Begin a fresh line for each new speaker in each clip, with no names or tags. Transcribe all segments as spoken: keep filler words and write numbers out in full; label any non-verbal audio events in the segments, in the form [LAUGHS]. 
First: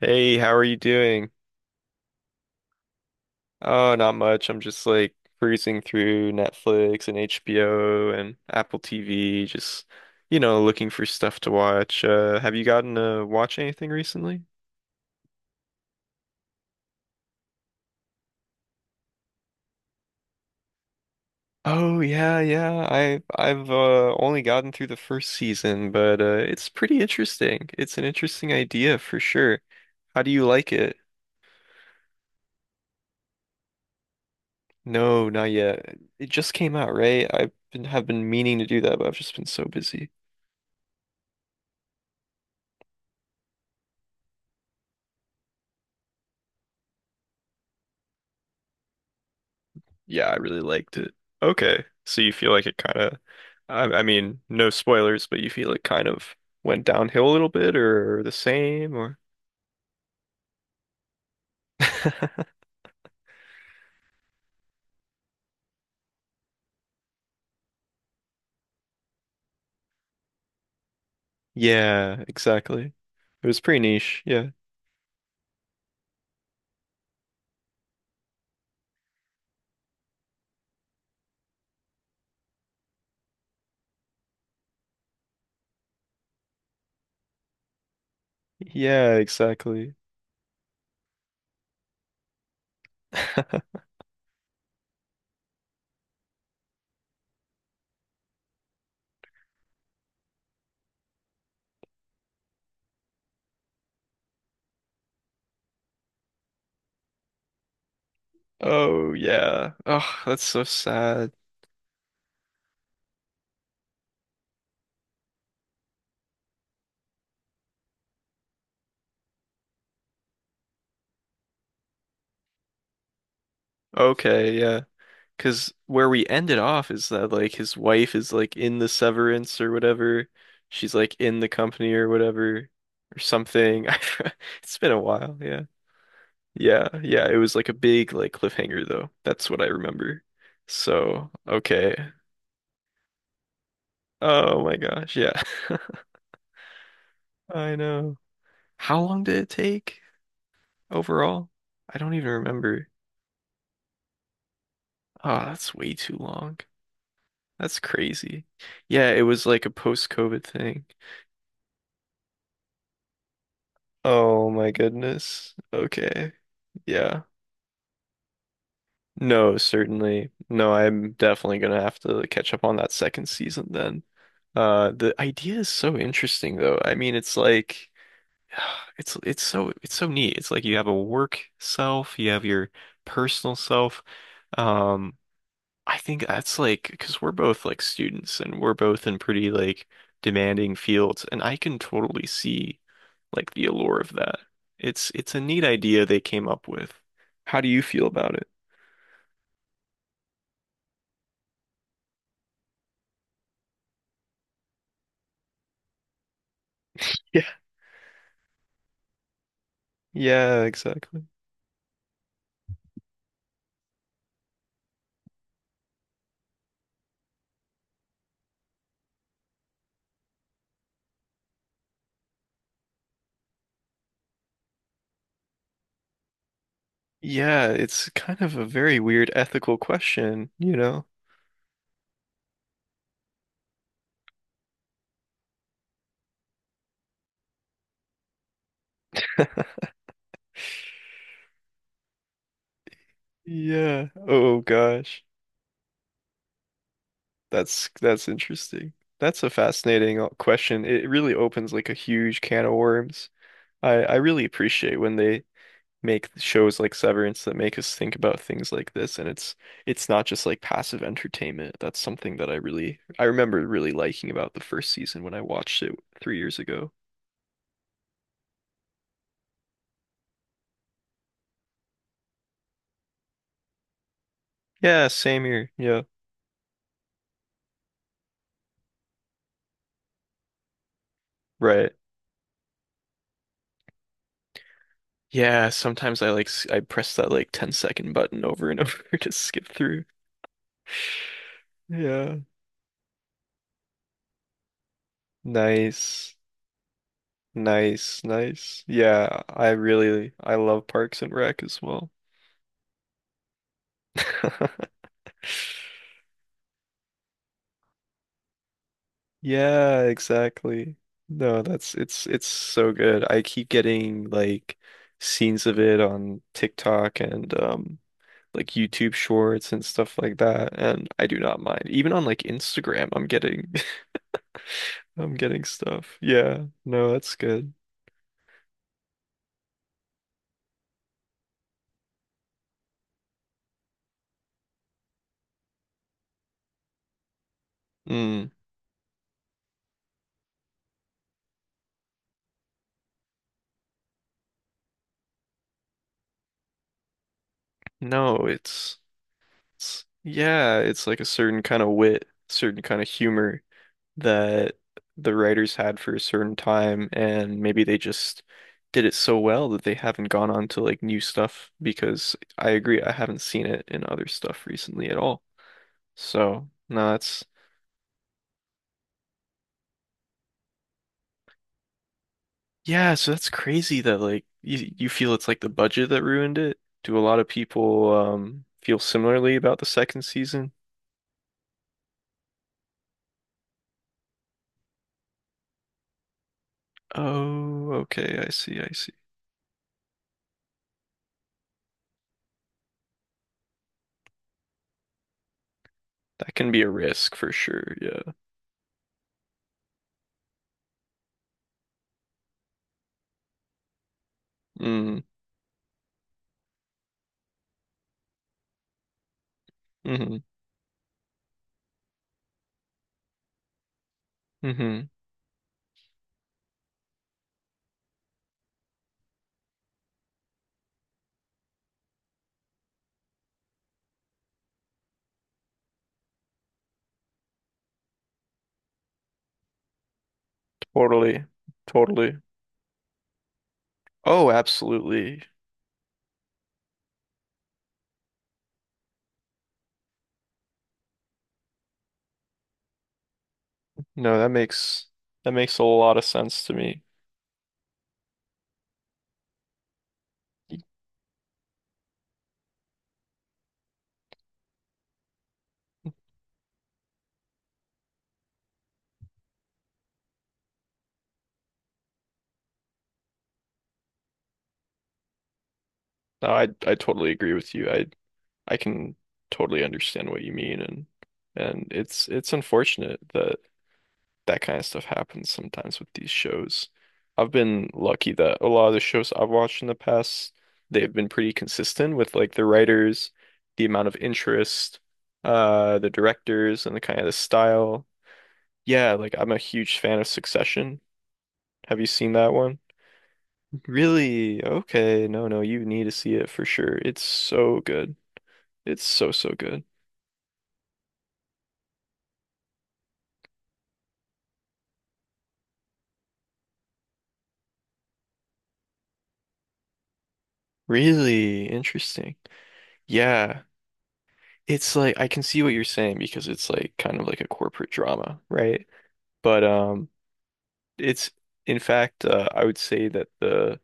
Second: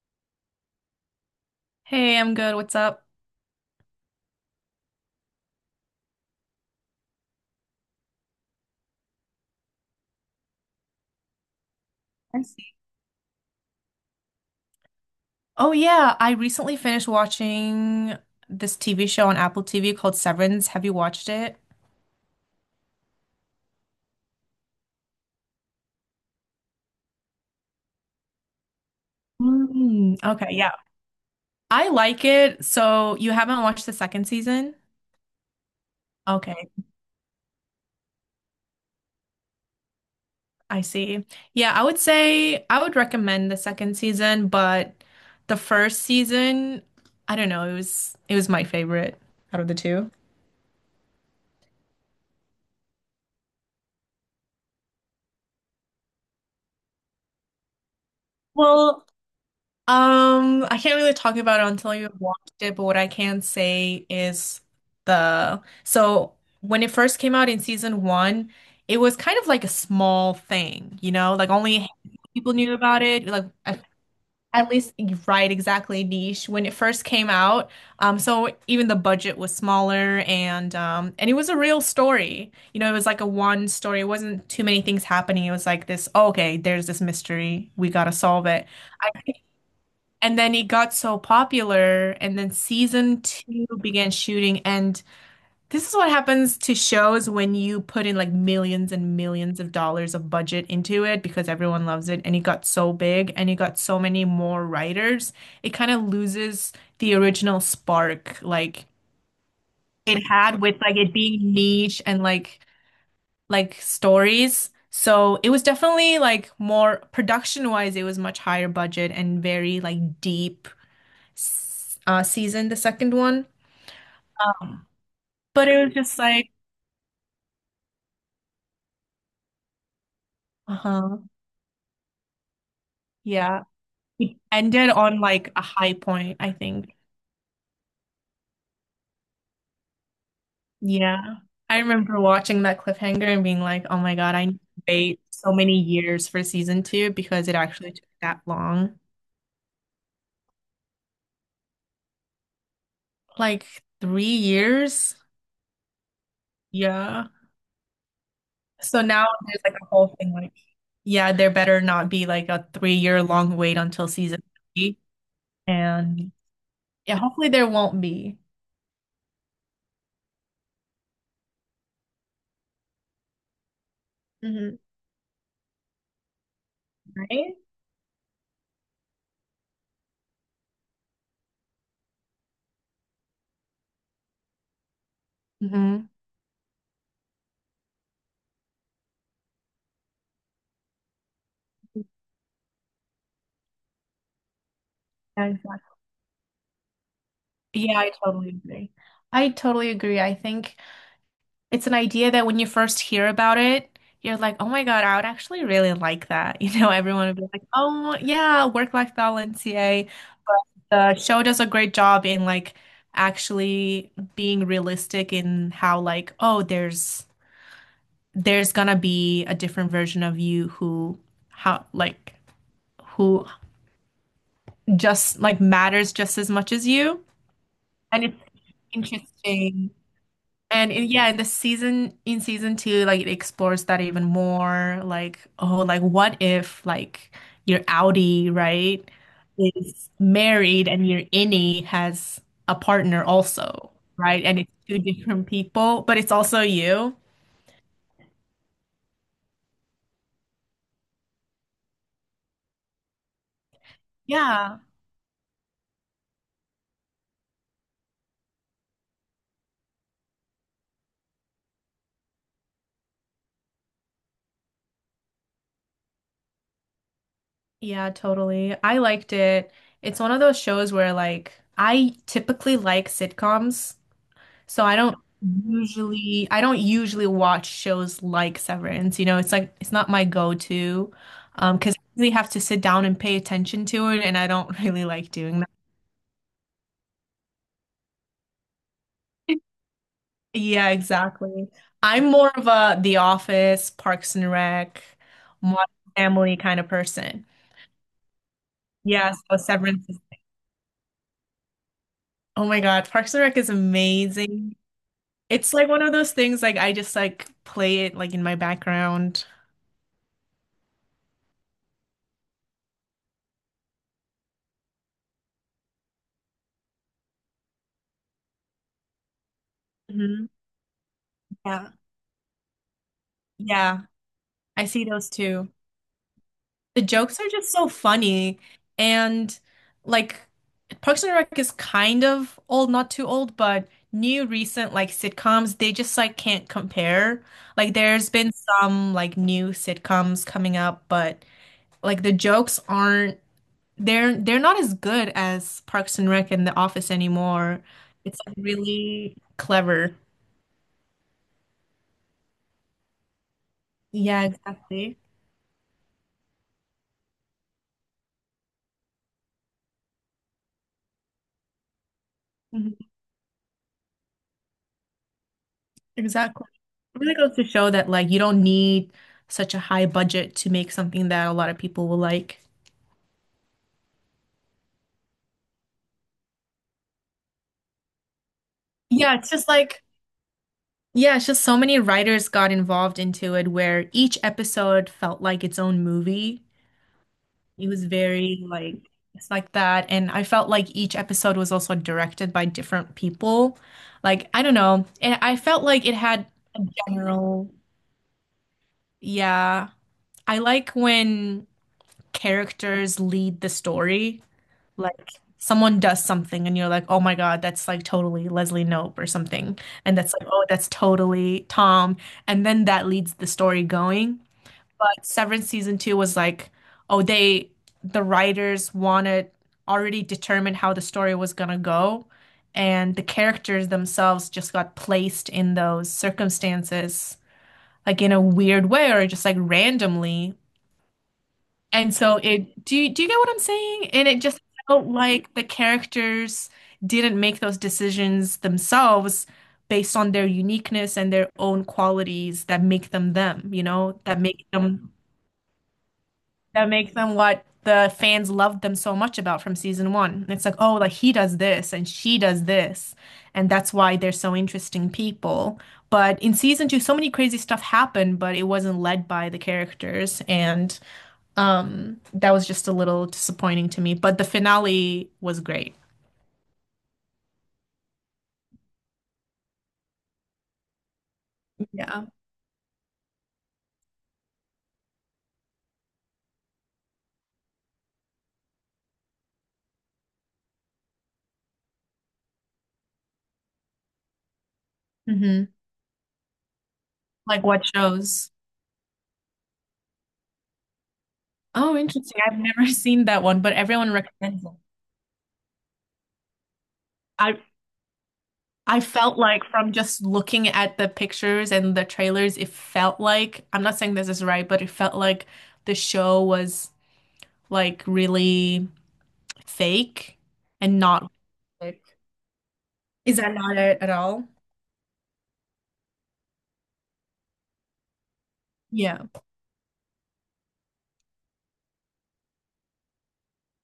Hey, how are you doing?
Hey, I'm good. What's up?
Oh, not much. I'm just like cruising through Netflix and H B O and Apple T V, just, you know, looking for stuff to watch. Uh,
I
have you
see.
gotten to watch anything recently?
Oh yeah, I recently finished watching this T V show on Apple T V called Severance. Have you watched it?
Oh yeah, yeah. I I've uh, only gotten through the first season, but uh, it's pretty interesting. It's an interesting idea for sure.
Mm,
How do you
okay, yeah.
like it?
I like it. So you haven't watched the second season?
No, not yet. It just
Okay,
came out, right? I've been have been meaning to do that, but I've just been so busy.
I see. Yeah, I would say I would recommend the second season, but the first season, I don't know, it was it was my favorite out of the two.
Yeah, I really liked it. Okay. So you feel like it kind of, I, I mean, no spoilers, but you feel it kind of went downhill a little bit or the same
Well,
or
um, I can't really talk about it until you've watched
[LAUGHS]
it, but what I can say is the so when it first came out in season one, it was kind of like a small thing, you know, like only a handful
Yeah,
of people knew
exactly.
about it, like
It was pretty
at
niche. Yeah.
at least right, exactly niche when it first came out. Um, so even the budget was smaller and um and it was a real story. You know, it was like a one story. It wasn't too many things happening. It was like this, oh, okay, there's this mystery. We gotta solve it.
Yeah, exactly.
And then it got so popular, and then season two
[LAUGHS]
began shooting. And this is what happens to shows when you put in like millions and millions of dollars of budget into it because everyone loves it. And it got so big and it got so many more writers. It kind of loses the original spark like
Oh, yeah.
it
Oh, that's
had
so
with like it
sad.
being niche and like like stories. So it was definitely like more production wise, it was much higher budget and very like deep s- uh, season, the second one.
Okay, yeah.
Um, But
'Cause
it was
where
just
we
like,
ended off is that like his wife is like in the severance or whatever. She's like
uh-huh,
in the company or whatever or
yeah,
something.
it
[LAUGHS] It's
ended
been a
on
while,
like a
yeah.
high point, I
Yeah,
think.
yeah, it was like a big like cliffhanger though. That's what I remember. So,
Yeah. I
okay.
remember watching that cliffhanger and being like, oh my God, I need
Oh my
to
gosh,
wait
yeah.
so many years for season two because
[LAUGHS]
it
I
actually took
know.
that long.
How long did it take overall? I don't even remember.
Like three years?
Oh, that's way too long.
Yeah.
That's crazy.
So
Yeah, it
now
was
there's
like a
like a whole thing
post-COVID
like,
thing.
yeah, there better not be like a three year long wait until season
Oh my
three.
goodness.
And
Okay.
yeah,
Yeah.
hopefully there won't be.
No, certainly. No, I'm definitely gonna have to like, catch up on that second season then.
Hmm.
Uh, the idea is so interesting though. I mean, it's
Right?
like [SIGHS] it's it's so it's so neat. It's like you have a work self, you have your personal self. Um, I
Hmm.
think that's like because we're both like students and we're both in pretty like demanding fields, and I can totally see like the allure of that. It's it's a
Yeah,
neat
exactly.
idea they came up with. How do you
Yeah,
feel
I
about it?
totally agree. I totally agree. I think it's an idea that when you first hear about it, you're like, oh my God, I would actually really like that. [LAUGHS] You know, everyone would be like, oh yeah, work-life balance, yay. But
Yeah,
the
exactly.
show does a great job in like actually being realistic in how like, oh, there's there's gonna be a different version of you who how like who just like matters just as much as you.
Yeah, it's
And it's
kind of a very weird ethical
interesting.
question, you
And in,
know?
yeah, in the season in season two, like it explores that even more. Like, oh, like what if like your Audi, right, is married and your innie has a partner also,
Yeah.
right? And
Oh
it's two
gosh.
different people, but it's also you.
That's that's interesting. That's a fascinating uh, question. It really opens like a huge can of worms. I I really
Yeah.
appreciate when they make shows like Severance that make us think about things like this and it's it's not just like passive entertainment. That's something that I really I remember really liking about the first season when I watched it three years ago.
Yeah, totally. I liked it. It's one of those shows where like I typically like sitcoms. So I
Yeah,
don't
same here. Yeah.
usually I don't usually watch shows like Severance. You know, it's like it's not my go-to um
Right.
because I really have to sit down and pay attention to it and I don't [LAUGHS] really like doing
Yeah,
that.
sometimes I like s- I press that like ten second button over and over [LAUGHS] to skip through.
Yeah, exactly. I'm
Yeah.
more of a The Office, Parks and Rec, Modern
Nice.
Family kind of person.
Nice, nice.
Yeah,
Yeah,
so
I
Severance is,
really I love Parks and Rec as well.
oh my God, Parks and Rec is amazing.
[LAUGHS]
It's like one of those things like I just like play it like in my background.
Yeah, exactly. No, that's it's it's so good. I keep getting like scenes of it on TikTok and um like YouTube shorts and stuff like
Mhm.
that, and I do not mind.
Yeah.
Even on like Instagram, I'm getting
Yeah, I see those
I'm getting
too.
stuff. Yeah,
The
no, that's
jokes are just
good.
so funny. And like Parks and Rec is kind of old, not too old, but new recent like sitcoms, they just like can't compare. Like there's
Mm.
been some like new sitcoms coming up, but like the jokes aren't they're they're not as good as Parks and Rec and The Office anymore. It's
No,
like
it's,
really
it's
clever.
yeah, it's like a certain kind of wit, certain kind of humor
Yeah,
that
exactly.
the writers had for a certain time, and maybe they just did it so well that they haven't gone on to like new stuff because I
Mhm.
agree, I haven't seen it in other stuff recently at all.
Exactly.
So, no,
It really
that's
goes to show that like you don't need such a high budget to make something that a lot of people will like.
yeah, so that's crazy that like you you feel it's like the budget that ruined it. Do a lot of people um feel
Yeah, it's
similarly
just
about the
like
second season?
yeah, it's just so many writers got involved into it where each episode felt like its own movie. It
Oh,
was
okay, I
very
see, I
like
see.
it's like that and I felt like each episode was also directed by different people. Like I don't know, and I felt like it had
That can be
a
a risk for
general
sure, yeah.
yeah. I like when characters lead the story.
Mm,
Like someone does something and you're like, oh my God, that's like totally Leslie Knope or something. And that's
mm-hmm,
like, oh, that's totally Tom. And then that leads the story going.
mm-hmm.
But Severance season two was like, oh, they, the writers wanted already determined how the story was gonna go. And the characters themselves just got placed in those circumstances, like in a weird way or just like randomly
Totally,
and
totally.
so it do you do you get what I'm saying? And it
Oh,
just felt
absolutely.
like the characters didn't make those decisions themselves based on their uniqueness and their own qualities that make them them, you know,
No,
that
that
make
makes
them
that makes a lot of sense to
that
me.
make them what the fans loved them so much about from season one. It's like, oh, like he does this and she does this, and that's why they're so interesting people. But in season two, so many crazy stuff happened, but it wasn't led by the characters and um, that was just a little disappointing to me, but the finale was great.
No, I I totally agree with you. I I can totally understand what you mean and and
Yeah.
it's it's unfortunate that that kind of stuff happens sometimes with these shows. I've been lucky that a lot of the shows I've watched in the past, they've been pretty consistent with like the writers, the amount of interest,
Hmm.
uh, the directors and the kind of the
Like what
style.
shows?
Yeah, like I'm a huge fan of Succession.
Oh,
Have you seen
interesting.
that
I've
one?
never [LAUGHS] seen that one, but everyone
Really?
recommends it.
Okay. No, no, you need to see it for sure. It's
I
so good.
I
It's so,
felt
so
like
good.
from just looking at the pictures and the trailers, it felt like, I'm not saying this is right, but it felt like the show was like really fake and not
Really
authentic.
interesting.
Is that
Yeah.
not it at all?
It's like I can see what you're saying because it's like kind of like a corporate drama, right?
Yeah.
But um it's in fact uh, I would say that the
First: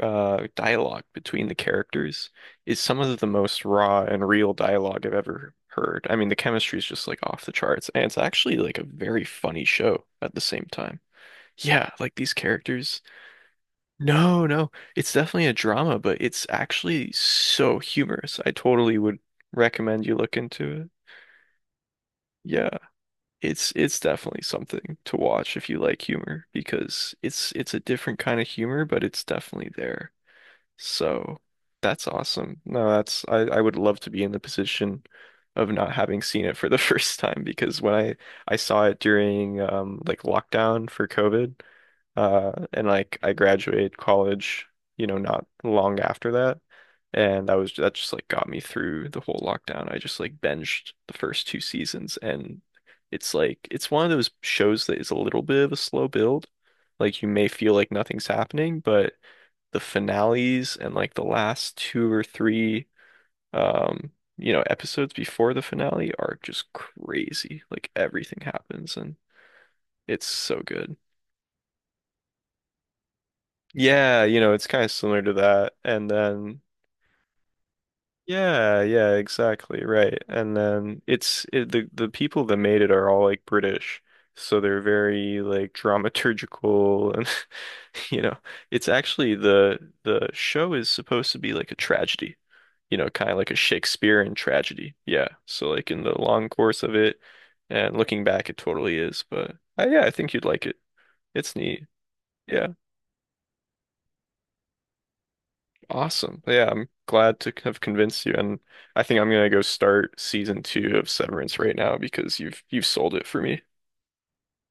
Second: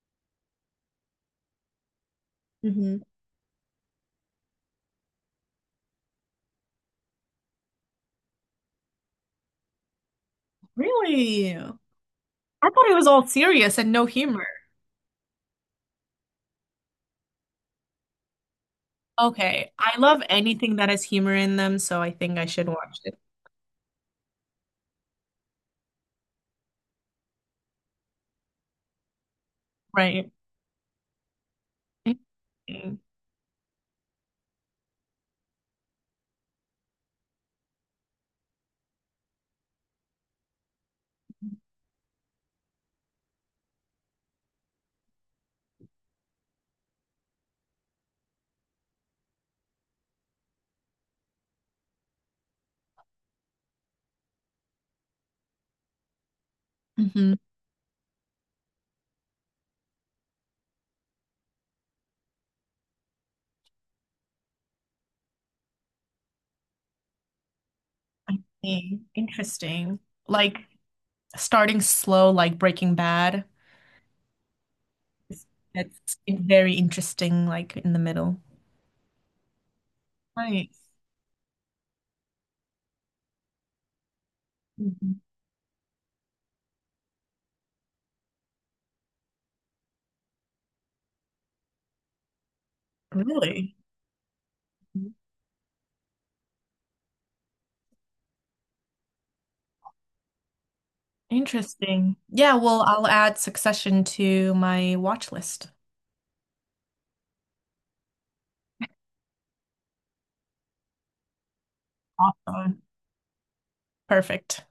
uh dialogue between the characters is some
Hmm.
of the most raw and real dialogue I've ever heard. I mean, the chemistry is just like off the charts and it's actually like a very funny show at the same time.
Really?
Yeah,
I
like these
thought it
characters.
was all serious and no
No,
humor.
no, it's definitely a drama, but it's actually so humorous. I totally would
Okay. I
recommend you
love
look into
anything that
it.
has humor in them, so I think I should
Yeah.
watch it.
It's it's definitely something to watch if you like humor because it's it's a different kind of humor, but it's definitely there.
Right.
So that's awesome. No,
Interesting.
that's I, I would love to be in the position of not having seen it for the [LAUGHS] first time because when I I saw it during um like lockdown for COVID, uh, and like I graduated college, you know, not long after that. And that was that just like got me through the whole lockdown. I just like binged the first two seasons and it's like it's one of those shows that is a little bit of a slow build. Like you
Hmm.
may feel like nothing's happening, but the finales and like the last two or three um, you know, episodes before the finale are just crazy. Like everything happens and
Interesting.
it's
Like
so good.
starting slow, like Breaking Bad.
Yeah, you know, it's kind of similar to that. And
That's
then
very interesting, like in the middle.
yeah, yeah, exactly, right. And
Nice.
then it's it, the the people that made it are all like British. So they're
Mhm.
very like dramaturgical and [LAUGHS] you know, it's actually the the show is supposed to be like a tragedy. You know, kind of like a
Really?
Shakespearean tragedy. Yeah. So like in the long course of it and looking back it totally is, but uh, yeah, I think you'd like it. It's neat.
Interesting. Yeah,
Yeah.
well, I'll add Succession to my watch list.
Awesome. Yeah, I'm glad to have convinced you, and I think I'm gonna go start season two of Severance right now because you've
Awesome.
you've sold it for me.
Perfect.